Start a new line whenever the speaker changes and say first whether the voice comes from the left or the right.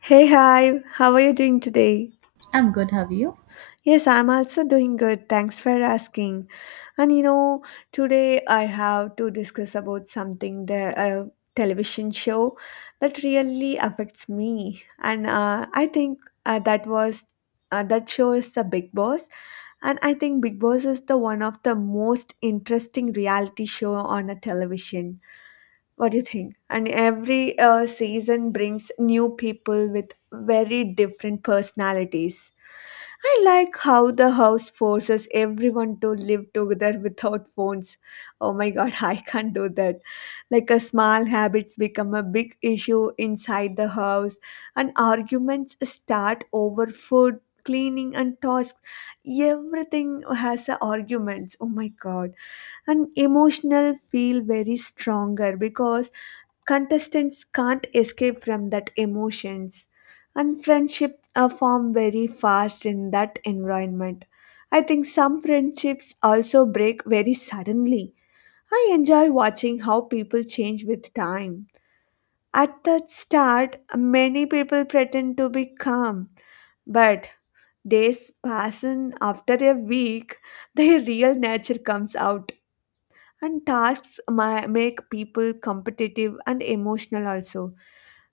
left: Hey, hi, how are you doing today?
right: I'm good, have you?
left: Yes, I'm also doing good. Thanks for asking. And you know, today I have to discuss about something that a television show that really affects me. And I think uh, that was that show is the Big Boss. And I think Big Boss is the one of the most interesting reality show on a television, what do you think? And every season brings new people with very different personalities. I like how the house forces everyone to live together without phones. Oh my god, I can't do that. Like a small habits become a big issue inside the house, and arguments start over food, cleaning and tasks. Everything has a arguments. Oh my god. And emotional feel very stronger because contestants can't escape from that emotions, and friendship form very fast in that environment. I think some friendships also break very suddenly. I enjoy watching how people change with time. At the start, many people pretend to be calm, but days pass and after a week their real nature comes out, and make people competitive and emotional also.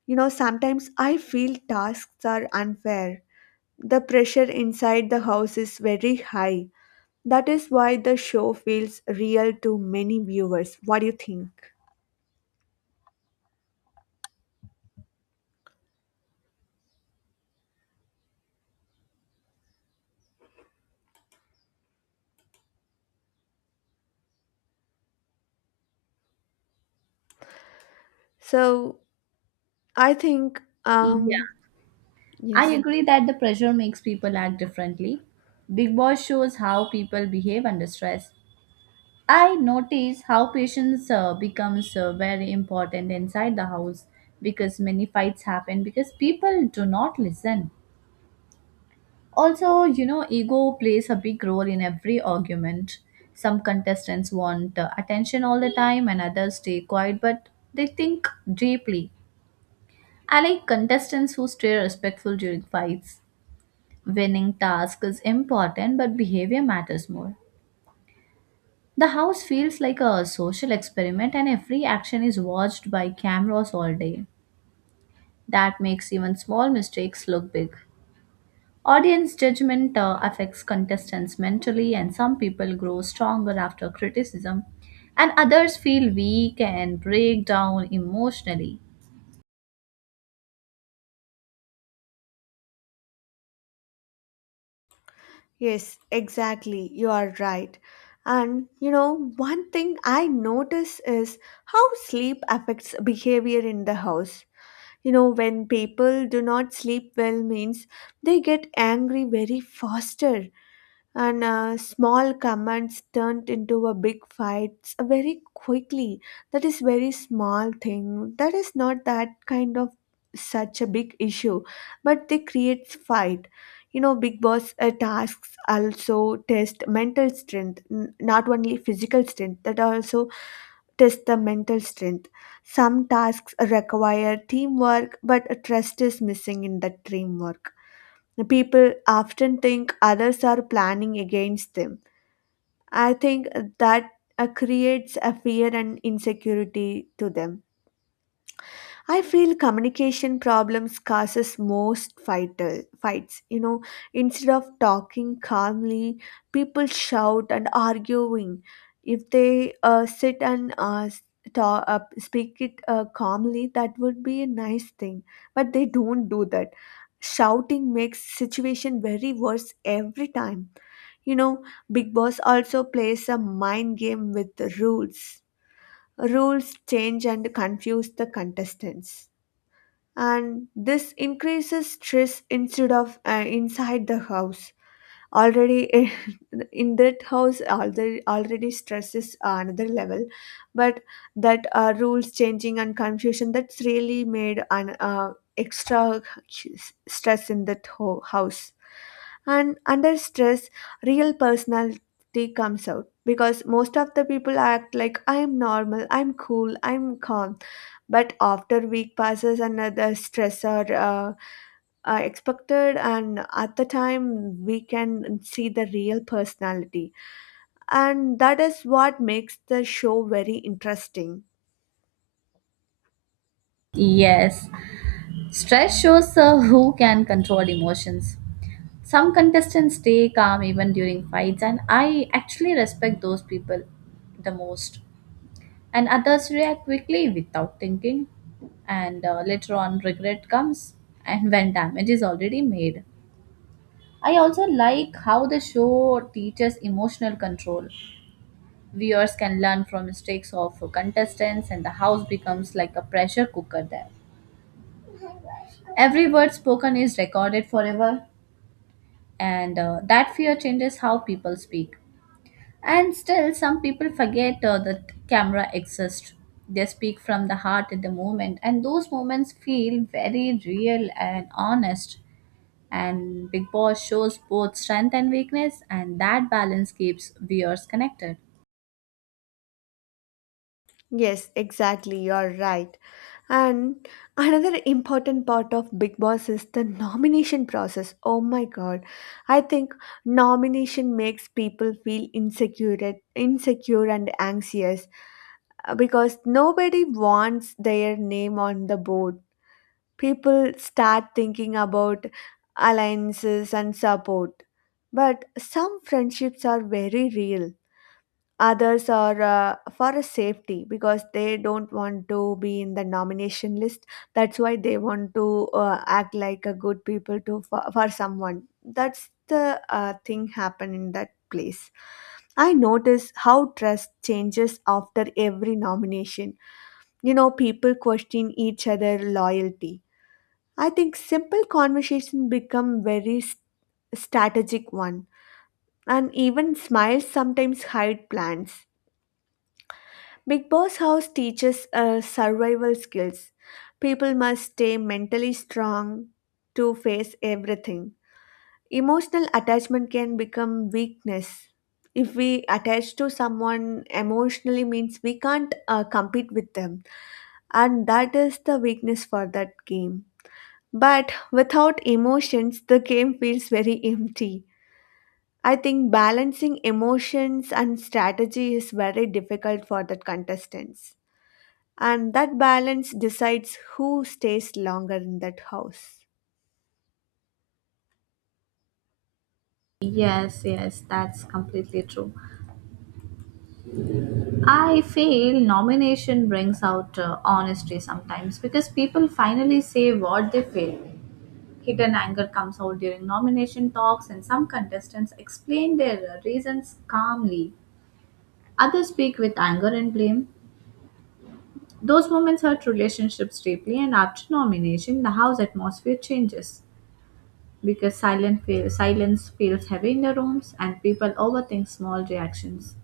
left: You know, sometimes I feel tasks are unfair. The pressure inside the house is very high. That is why the show feels real to many viewers. What do you think? So, I think,
right: Yeah, I
left: yes,
right: agree that the pressure makes people act differently. Big Boss shows how people behave under stress. I notice how patience becomes very important inside the house because many fights happen because people do not listen. Also, you know, ego plays a big role in every argument. Some contestants want attention all the time and others stay quiet but they think deeply. I like contestants who stay respectful during fights. Winning task is important, but behavior matters more. The house feels like a social experiment, and every action is watched by cameras all day. That makes even small mistakes look big. Audience judgment affects contestants mentally, and some people grow stronger after criticism, and others feel weak and break down emotionally.
left: yes, exactly. You are right. And you know, one thing I notice is how sleep affects behavior in the house. You know, when people do not sleep well means they get angry very faster, and small comments turned into a big fights very quickly. That is very small thing, that is not that kind of such a big issue, but they create fight. You know, big boss tasks also test mental strength, not only physical strength, that also test the mental strength. Some tasks require teamwork, but trust is missing in that teamwork. People often think others are planning against them. I think that creates a fear and insecurity to them. I feel communication problems causes most vital fights. You know, instead of talking calmly, people shout and arguing. If they sit and talk, speak it calmly, that would be a nice thing. But they don't do that. Shouting makes situation very worse every time. You know, Big Boss also plays a mind game with the rules. Rules change and confuse the contestants, and this increases stress instead of inside the house already. In that house already stress is another level, but that rules changing and confusion that's really made an extra stress in that house. And under stress, real personality comes out because most of the people act like I am normal, I'm cool, I'm calm, but after week passes and the stressor uh, expected, and at the time we can see the real personality, and that is what makes the show very interesting.
right: Yes, stress shows who can control emotions. Some contestants stay calm even during fights, and I actually respect those people the most. And others react quickly without thinking, and later on, regret comes and when damage is already made. I also like how the show teaches emotional control. Viewers can learn from mistakes of contestants, and the house becomes like a pressure cooker there. Every word spoken is recorded forever and that fear changes how people speak. And still, some people forget that camera exists. They speak from the heart at the moment, and those moments feel very real and honest. And Big Boss shows both strength and weakness, and that balance keeps viewers connected.
left: Yes, exactly, you're right. And another important part of Big Boss is the nomination process. Oh my god. I think nomination makes people feel insecure and anxious, because nobody wants their name on the board. People start thinking about alliances and support. But some friendships are very real. Others are for a safety because they don't want to be in the nomination list. That's why they want to act like a good people to for someone. That's the thing happen in that place. I notice how trust changes after every nomination. You know, people question each other loyalty. I think simple conversation become strategic one, and even smiles sometimes hide plans. Big Boss House teaches survival skills. People must stay mentally strong to face everything. Emotional attachment can become weakness. If we attach to someone emotionally means we can't compete with them, and that is the weakness for that game. But without emotions, the game feels very empty. I think balancing emotions and strategy is very difficult for the contestants. And that balance decides who stays longer in that house.
right: Yes, yes, that's completely true. I feel nomination brings out honesty sometimes because people finally say what they feel. Hidden anger comes out during nomination talks, and some contestants explain their reasons calmly. Others speak with anger and blame. Those moments hurt relationships deeply, and after nomination, the house atmosphere changes because silence feels heavy in the rooms, and people overthink small reactions.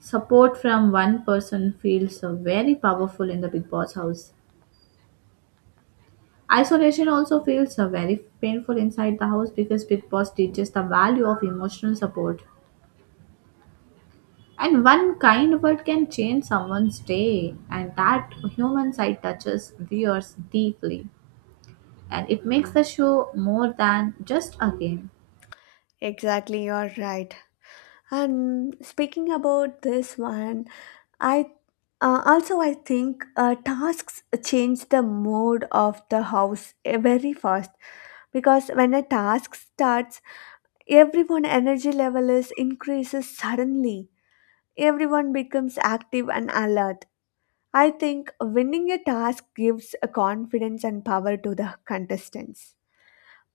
right: Support from one person feels very powerful in the Big Boss house. Isolation also feels very painful inside the house because Big Boss teaches the value of emotional support. And one kind word can change someone's day, and that human side touches viewers deeply. And it makes the show more than just a game.
left: Exactly, you're right. And speaking about this one, I also I think tasks change the mode of the house very fast because when a task starts, everyone energy level is increases suddenly. Everyone becomes active and alert. I think winning a task gives a confidence and power to the contestants.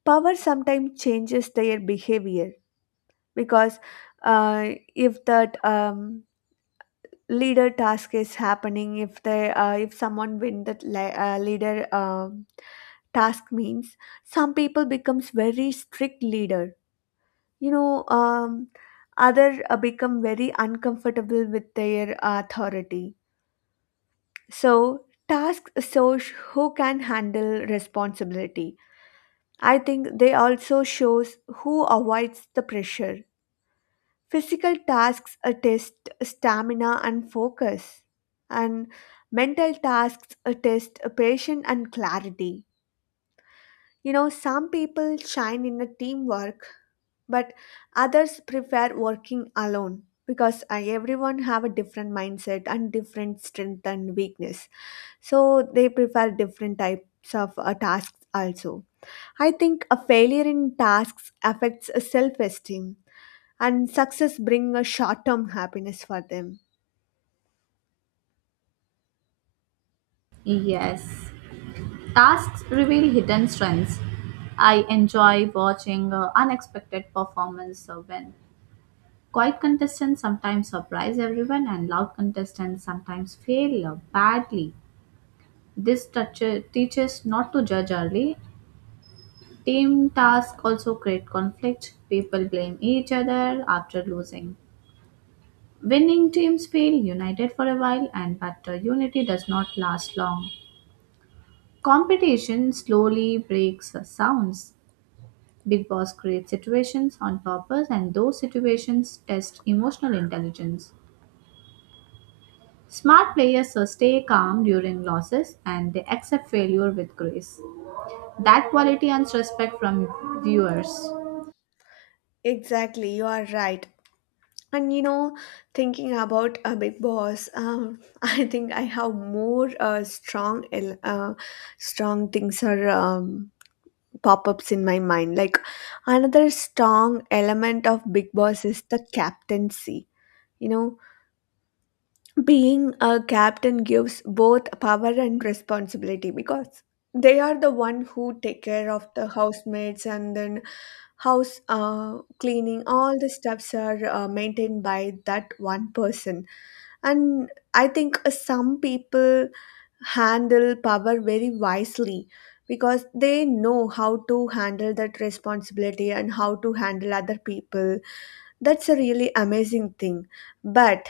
left: Power sometimes changes their behavior because uh, if that leader task is happening, if they if someone win that leader task means some people becomes very strict leader. You know, others become very uncomfortable with their authority. So, task shows who can handle responsibility. I think they also shows who avoids the pressure. Physical tasks test stamina and focus, and mental tasks test patience and clarity. You know, some people shine in a teamwork, but others prefer working alone because everyone have a different mindset and different strength and weakness, so they prefer different types of tasks also. I think a failure in tasks affects a self-esteem, and success bring a short-term happiness for them.
right: Yes, tasks reveal hidden strengths. I enjoy watching unexpected performance when quiet contestants sometimes surprise everyone and loud contestants sometimes fail badly. Teaches not to judge early. Team tasks also create conflict. People blame each other after losing. Winning teams feel united for a while, and but unity does not last long. Competition slowly breaks sounds. Big Boss creates situations on purpose, and those situations test emotional intelligence. Smart players stay calm during losses and they accept failure with grace. That quality earns respect from viewers.
left: Exactly, you are right. And you know, thinking about a big boss, I think I have more strong things are pop-ups in my mind. Like, another strong element of big boss is the captaincy. You know, being a captain gives both power and responsibility because they are the one who take care of the housemates, and then house cleaning, all the stuffs are maintained by that one person. And I think some people handle power very wisely because they know how to handle that responsibility and how to handle other people. That's a really amazing thing. But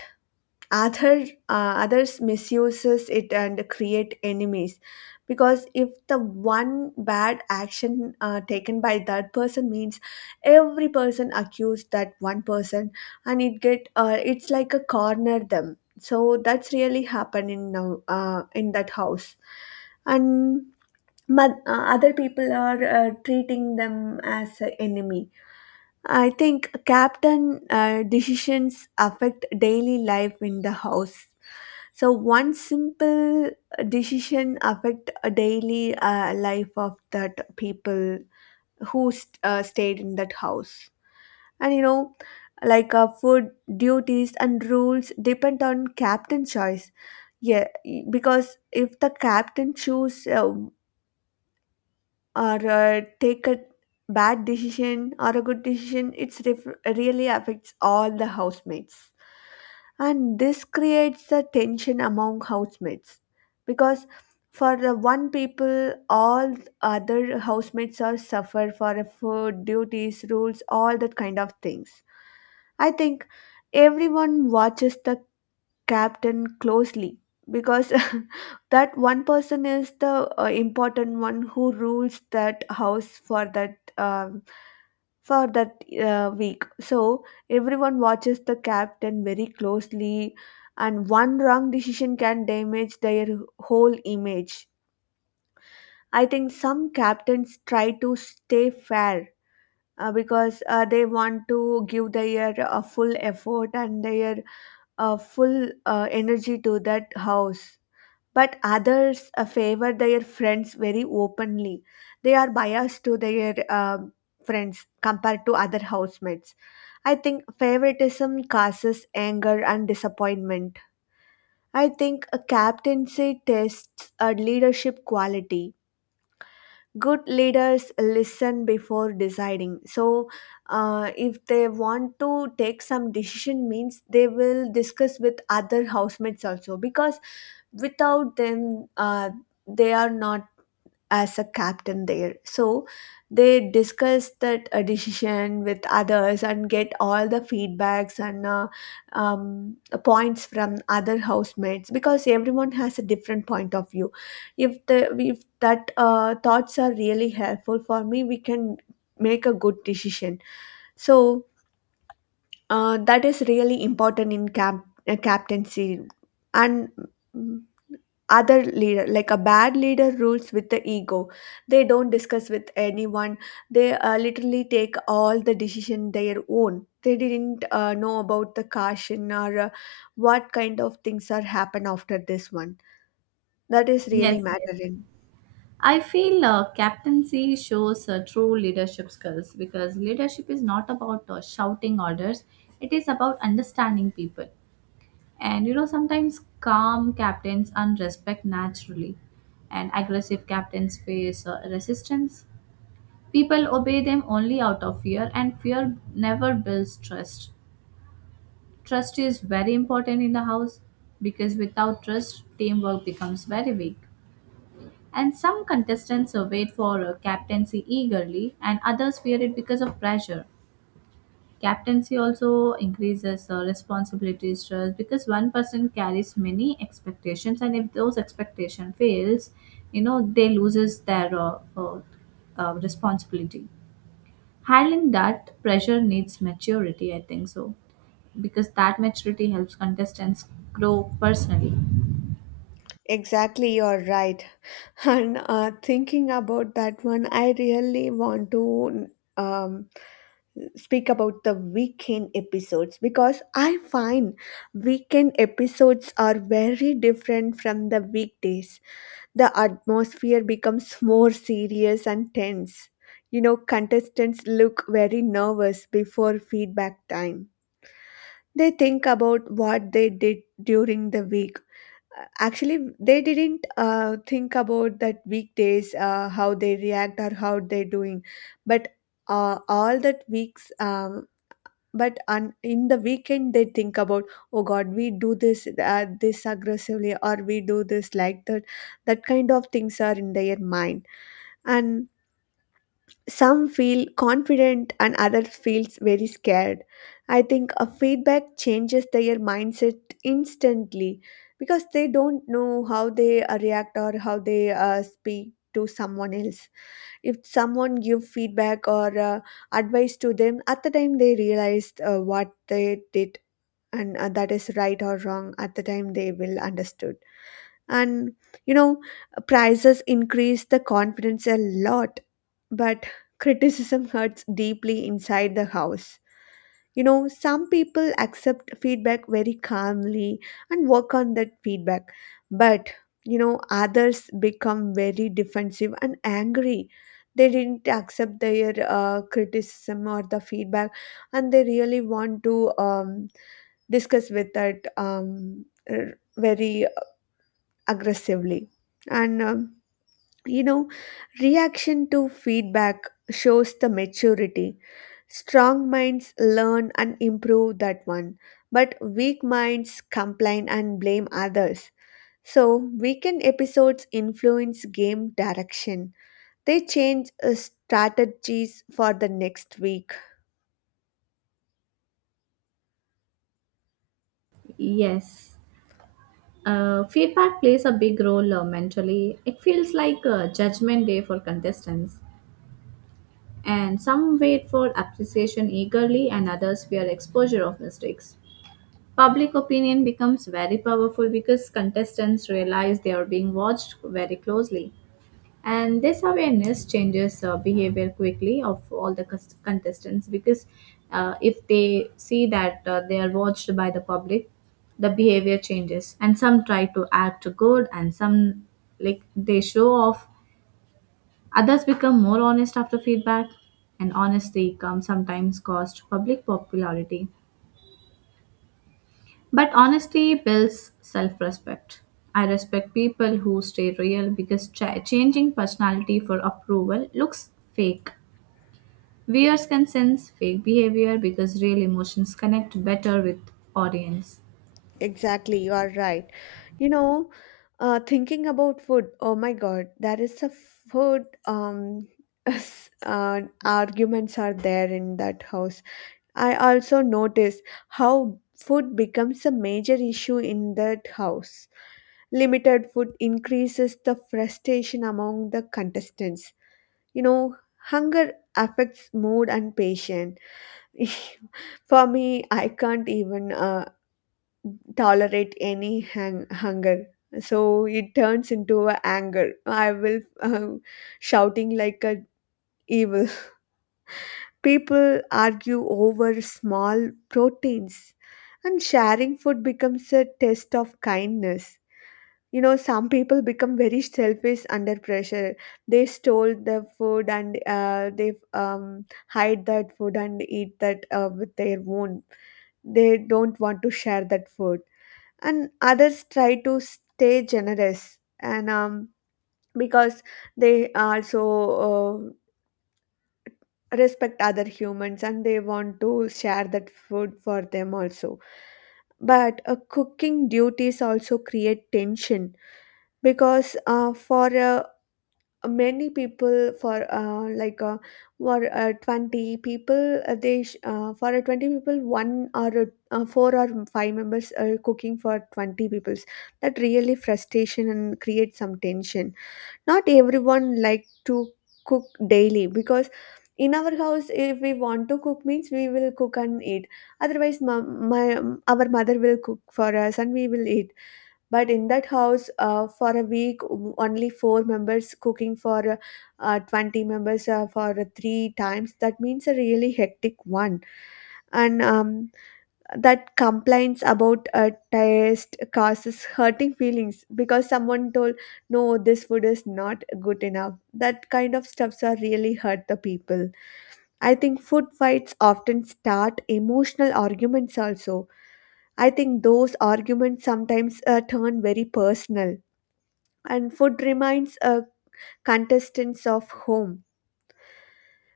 left: other, others misuses it and create enemies, because if the one bad action taken by that person means every person accused that one person, and it get it's like a corner them, so that's really happening now in that house. And but other people are treating them as an enemy. I think captain decisions affect daily life in the house, so one simple decision affect a daily life of that people who stayed in that house. And you know, like food duties and rules depend on captain choice. Yeah, because if the captain choose or take a bad decision or a good decision, it's ref- really affects all the housemates. And this creates a tension among housemates because for the one people all other housemates are suffer for the food duties rules all that kind of things. I think everyone watches the captain closely because that one person is the important one who rules that house for that week. So everyone watches the captain very closely, and one wrong decision can damage their whole image. I think some captains try to stay fair, because they want to give their full effort and their full energy to that house, but others favor their friends very openly. They are biased to their friends compared to other housemates. I think favoritism causes anger and disappointment. I think a captaincy tests a leadership quality. Good leaders listen before deciding, so if they want to take some decision means they will discuss with other housemates also, because without them they are not as a captain there. So they discuss that decision with others and get all the feedbacks and points from other housemates because everyone has a different point of view. If that thoughts are really helpful for me, we can make a good decision. So that is really important in captaincy, and mm, other leader like a bad leader rules with the ego. They don't discuss with anyone. They literally take all the decision their own. They didn't know about the caution or what kind of things are happen after this one. That is really
right: Yes, yes.
left: mattering.
right: I feel captaincy shows true leadership skills because leadership is not about shouting orders, it is about understanding people. And you know, sometimes calm captains earn respect naturally, and aggressive captains face resistance. People obey them only out of fear, and fear never builds trust. Trust is very important in the house because without trust, teamwork becomes very weak. And some contestants surveyed for captaincy eagerly, and others fear it because of pressure. Captaincy also increases the responsibility stress because one person carries many expectations, and if those expectation fails, you know they loses their responsibility. Handling that pressure needs maturity, I think so, because that maturity helps contestants grow personally.
left: Exactly, you're right. And thinking about that one, I really want to um, speak about the weekend episodes because I find weekend episodes are very different from the weekdays. The atmosphere becomes more serious and tense. You know, contestants look very nervous before feedback time. They think about what they did during the week. Actually they didn't think about that weekdays, how they react or how they're doing, but all that weeks, but in the weekend they think about, oh god, we do this this aggressively, or we do this like that. That kind of things are in their mind. And some feel confident and others feels very scared. I think a feedback changes their mindset instantly, because they don't know how they react or how they speak to someone else. If someone give feedback or advice to them, at the time they realized what they did and that is right or wrong, at the time they will understood. And you know prices increase the confidence a lot, but criticism hurts deeply inside the house. Some people accept feedback very calmly and work on that feedback, but others become very defensive and angry. They didn't accept their criticism or the feedback, and they really want to discuss with that very aggressively. And you know, reaction to feedback shows the maturity. Strong minds learn and improve that one, but weak minds complain and blame others. So, weekend episodes influence game direction. They change strategies for the next week.
right: Yes. Feedback plays a big role mentally. It feels like a judgment day for contestants, and some wait for appreciation eagerly, and others fear exposure of mistakes. Public opinion becomes very powerful because contestants realize they are being watched very closely and this awareness changes behavior quickly of all the contestants because if they see that they are watched by the public, the behavior changes and some try to act good and some, like, they show off. Others become more honest after feedback, and honesty comes sometimes cost public popularity, but honesty builds self respect. I respect people who stay real because changing personality for approval looks fake. Viewers can sense fake behavior because real emotions connect better with audience.
left: Exactly, you are right. You know, Thinking about food, oh my God, there is a food arguments are there in that house. I also noticed how food becomes a major issue in that house. Limited food increases the frustration among the contestants. You know, Hunger affects mood and patience. For me, I can't even tolerate any hunger, so it turns into a anger. I will shouting like a evil. People argue over small proteins, and sharing food becomes a test of kindness. Some people become very selfish under pressure. They stole the food, and they hide that food and eat that with their own. They don't want to share that food, and others try to stay generous, and because they also uh, respect other humans and they want to share that food for them also. But cooking duties also create tension, because for a many people for 20 people, they for a 20 people, one or four or five members are cooking for 20 peoples. That really frustration and creates some tension. Not everyone like to cook daily, because in our house if we want to cook means we will cook and eat. Otherwise mom, my our mother will cook for us and we will eat. But in that house, for a week only four members cooking for 20 members for three times. That means a really hectic one. And that complaints about taste causes hurting feelings, because someone told no this food is not good enough. That kind of stuffs are really hurt the people. I think food fights often start emotional arguments also. I think those arguments sometimes turn very personal, and food reminds contestants of home.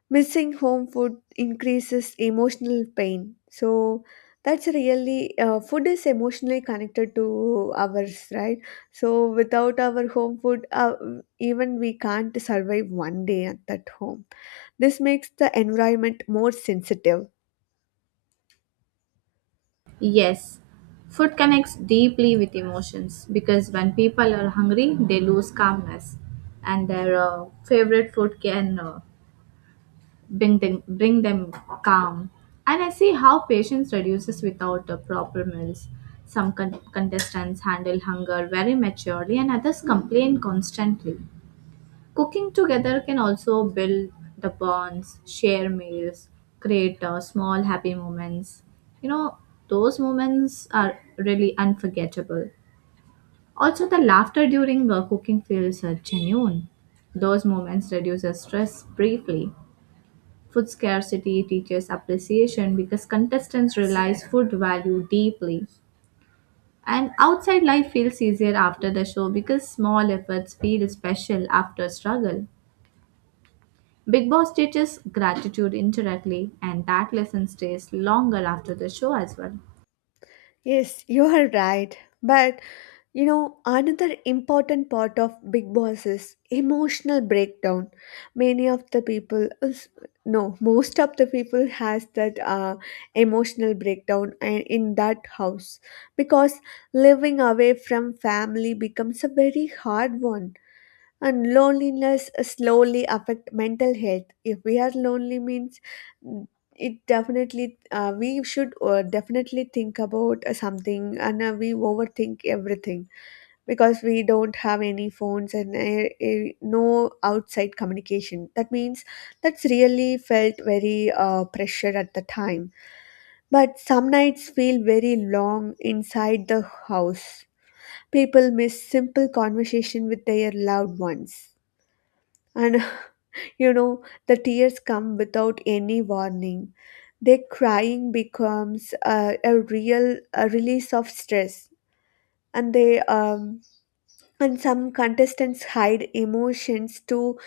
left: Missing home food increases emotional pain. So that's really food is emotionally connected to ours, right? So without our home food, even we can't survive one day at that home. This makes the environment more sensitive.
right: Yes, food connects deeply with emotions because when people are hungry, they lose calmness, and their favorite food can bring them calm. And I see how patience reduces without proper meals. Some contestants handle hunger very maturely, and others complain constantly. Cooking together can also build the bonds, share meals, create small happy moments. You know, those moments are really unforgettable. Also, the laughter during cooking feels genuine. Those moments reduce the stress briefly. Food scarcity teaches appreciation because contestants realize food value deeply. And outside life feels easier after the show because small efforts feel special after struggle. Big Boss teaches gratitude indirectly, and that lesson stays longer after the show as well.
left: Yes, you are right. But another important part of Big Boss is emotional breakdown. Many of the people, no, most of the people has that emotional breakdown and in that house, because living away from family becomes a very hard one. And loneliness slowly affect mental health. If we are lonely means, mm, it definitely, we should definitely think about something, and we overthink everything, because we don't have any phones and no outside communication. That means that's really felt very pressure at the time. But some nights feel very long inside the house. People miss simple conversation with their loved ones. And the tears come without any warning. Their crying becomes a real a release of stress, and they and some contestants hide emotions to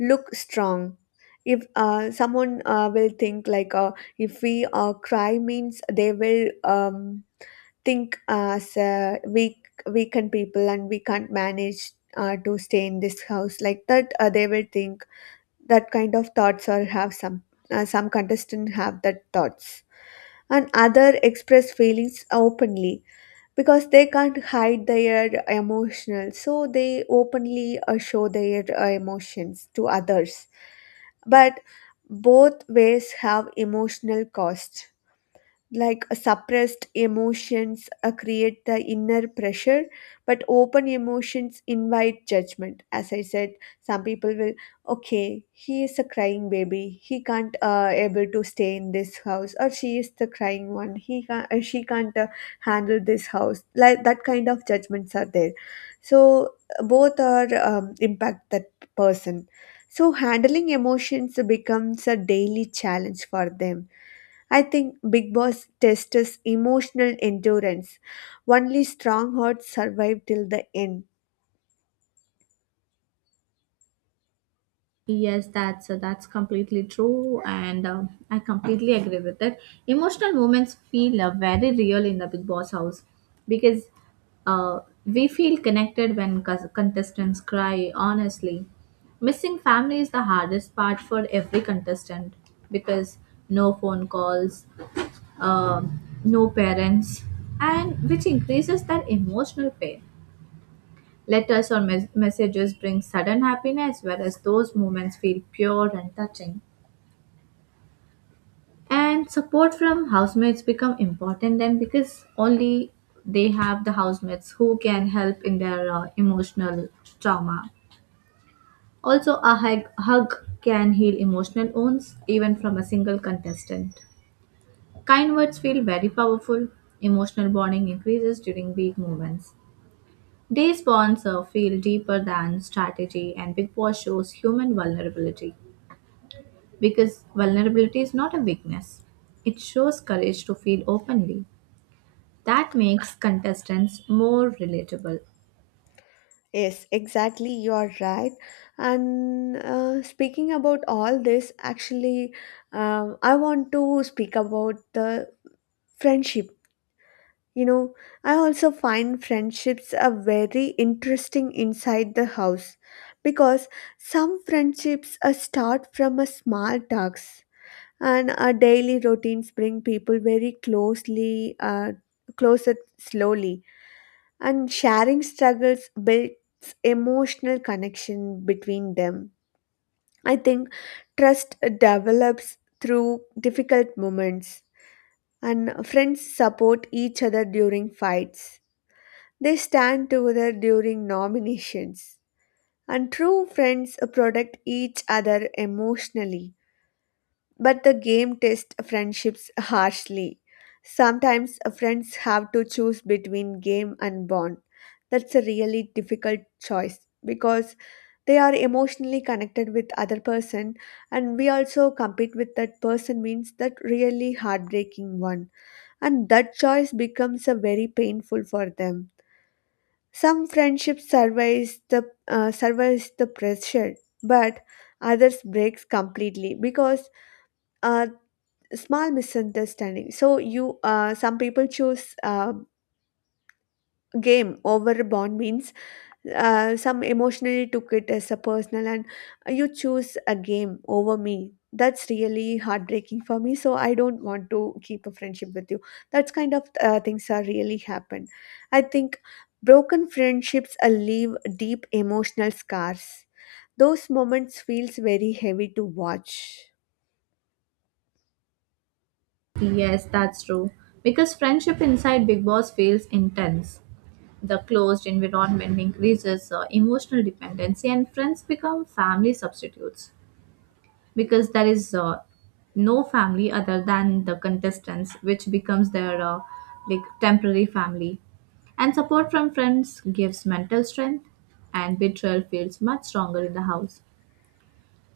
left: look strong. If someone will think like, if we cry means, they will think as weakened people and we can't manage to stay in this house, like that they will think. That kind of thoughts, or have some contestant have that thoughts. And other express feelings openly, because they can't hide their emotional, so they openly show their emotions to others. But both ways have emotional cost, like suppressed emotions create the inner pressure, but open emotions invite judgment. As I said, some people will, okay he is a crying baby, he can't able to stay in this house, or she is the crying one, he can't, she can't handle this house, like that kind of judgments are there. So both are impact that person. So handling emotions becomes a daily challenge for them. I think Big Boss tests emotional endurance. Only strong hearts survive till the end.
right: Yes, that's completely true, and I completely agree with it. Emotional moments feel very real in the Big Boss house because we feel connected when contestants cry. Honestly, missing family is the hardest part for every contestant because no phone calls, no parents, and which increases their emotional pain. Letters or messages bring sudden happiness, whereas those moments feel pure and touching. And support from housemates become important then because only they have the housemates who can help in their emotional trauma. Also, a hug can heal emotional wounds even from a single contestant. Kind words feel very powerful. Emotional bonding increases during big moments. These bonds feel deeper than strategy, and Big Boss shows human vulnerability because vulnerability is not a weakness. It shows courage to feel openly. That makes contestants more relatable.
left: Yes, exactly, you are right. And speaking about all this, actually, I want to speak about the friendship. You know, I also find friendships are very interesting inside the house, because some friendships start from a small talks, and our daily routines bring people very closely closer slowly, and sharing struggles builds emotional connection between them. I think trust develops through difficult moments, and friends support each other during fights. They stand together during nominations, and true friends protect each other emotionally. But the game tests friendships harshly. Sometimes friends have to choose between game and bond. That's a really difficult choice, because they are emotionally connected with other person, and we also compete with that person means that really heartbreaking one, and that choice becomes a very painful for them. Some friendships survives the pressure, but others breaks completely, because uh, small misunderstanding. So you some people choose game over a bond, means some emotionally took it as a personal, and you choose a game over me, that's really heartbreaking for me, so I don't want to keep a friendship with you. That's kind of things are really happen. I think broken friendships leave deep emotional scars. Those moments feels very heavy to watch.
right: Yes, that's true. Because friendship inside Big Boss feels intense. The closed environment increases emotional dependency, and friends become family substitutes, because there is no family other than the contestants, which becomes their like temporary family. And support from friends gives mental strength, and betrayal feels much stronger in the house.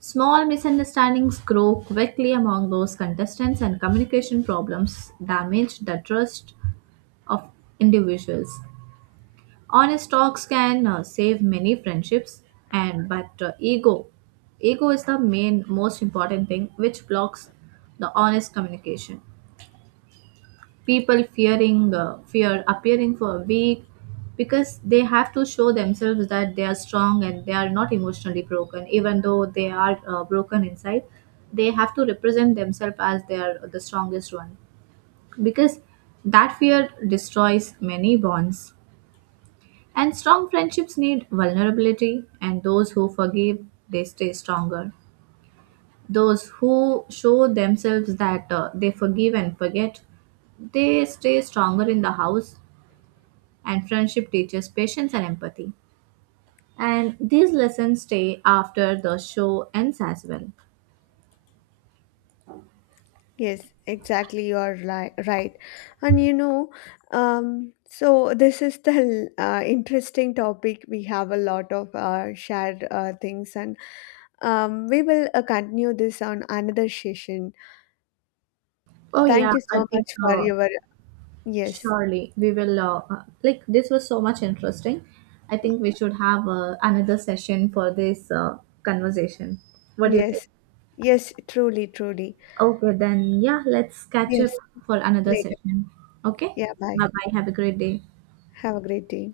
right: Small misunderstandings grow quickly among those contestants, and communication problems damage the trust of individuals. Honest talks can save many friendships, and but ego is the main most important thing which blocks the honest communication. People fear appearing for weak because they have to show themselves that they are strong and they are not emotionally broken even though they are broken inside. They have to represent themselves as they are the strongest one because that fear destroys many bonds, and strong friendships need vulnerability, and those who forgive, they stay stronger. Those who show themselves that they forgive and forget, they stay stronger in the house, and friendship teaches patience and empathy. And these lessons stay after the show ends as well.
left: Yes, exactly. You are right. And so this is the interesting topic. We have a lot of shared things, and we will continue this on another session.
right: Oh, yeah,
left: Thank you so
right: I think
left: much for your, yes,
right: surely we will. This was so much interesting. I think we should have another session for this conversation. What do you think?
left: yes, yes, truly, truly.
right: Okay, then yeah, let's catch up
left: Yes,
right: for another
left: later.
right: session. Okay,
left: Yeah,
right: bye
left: bye.
right: bye. Have a great day.
left: Have a great day.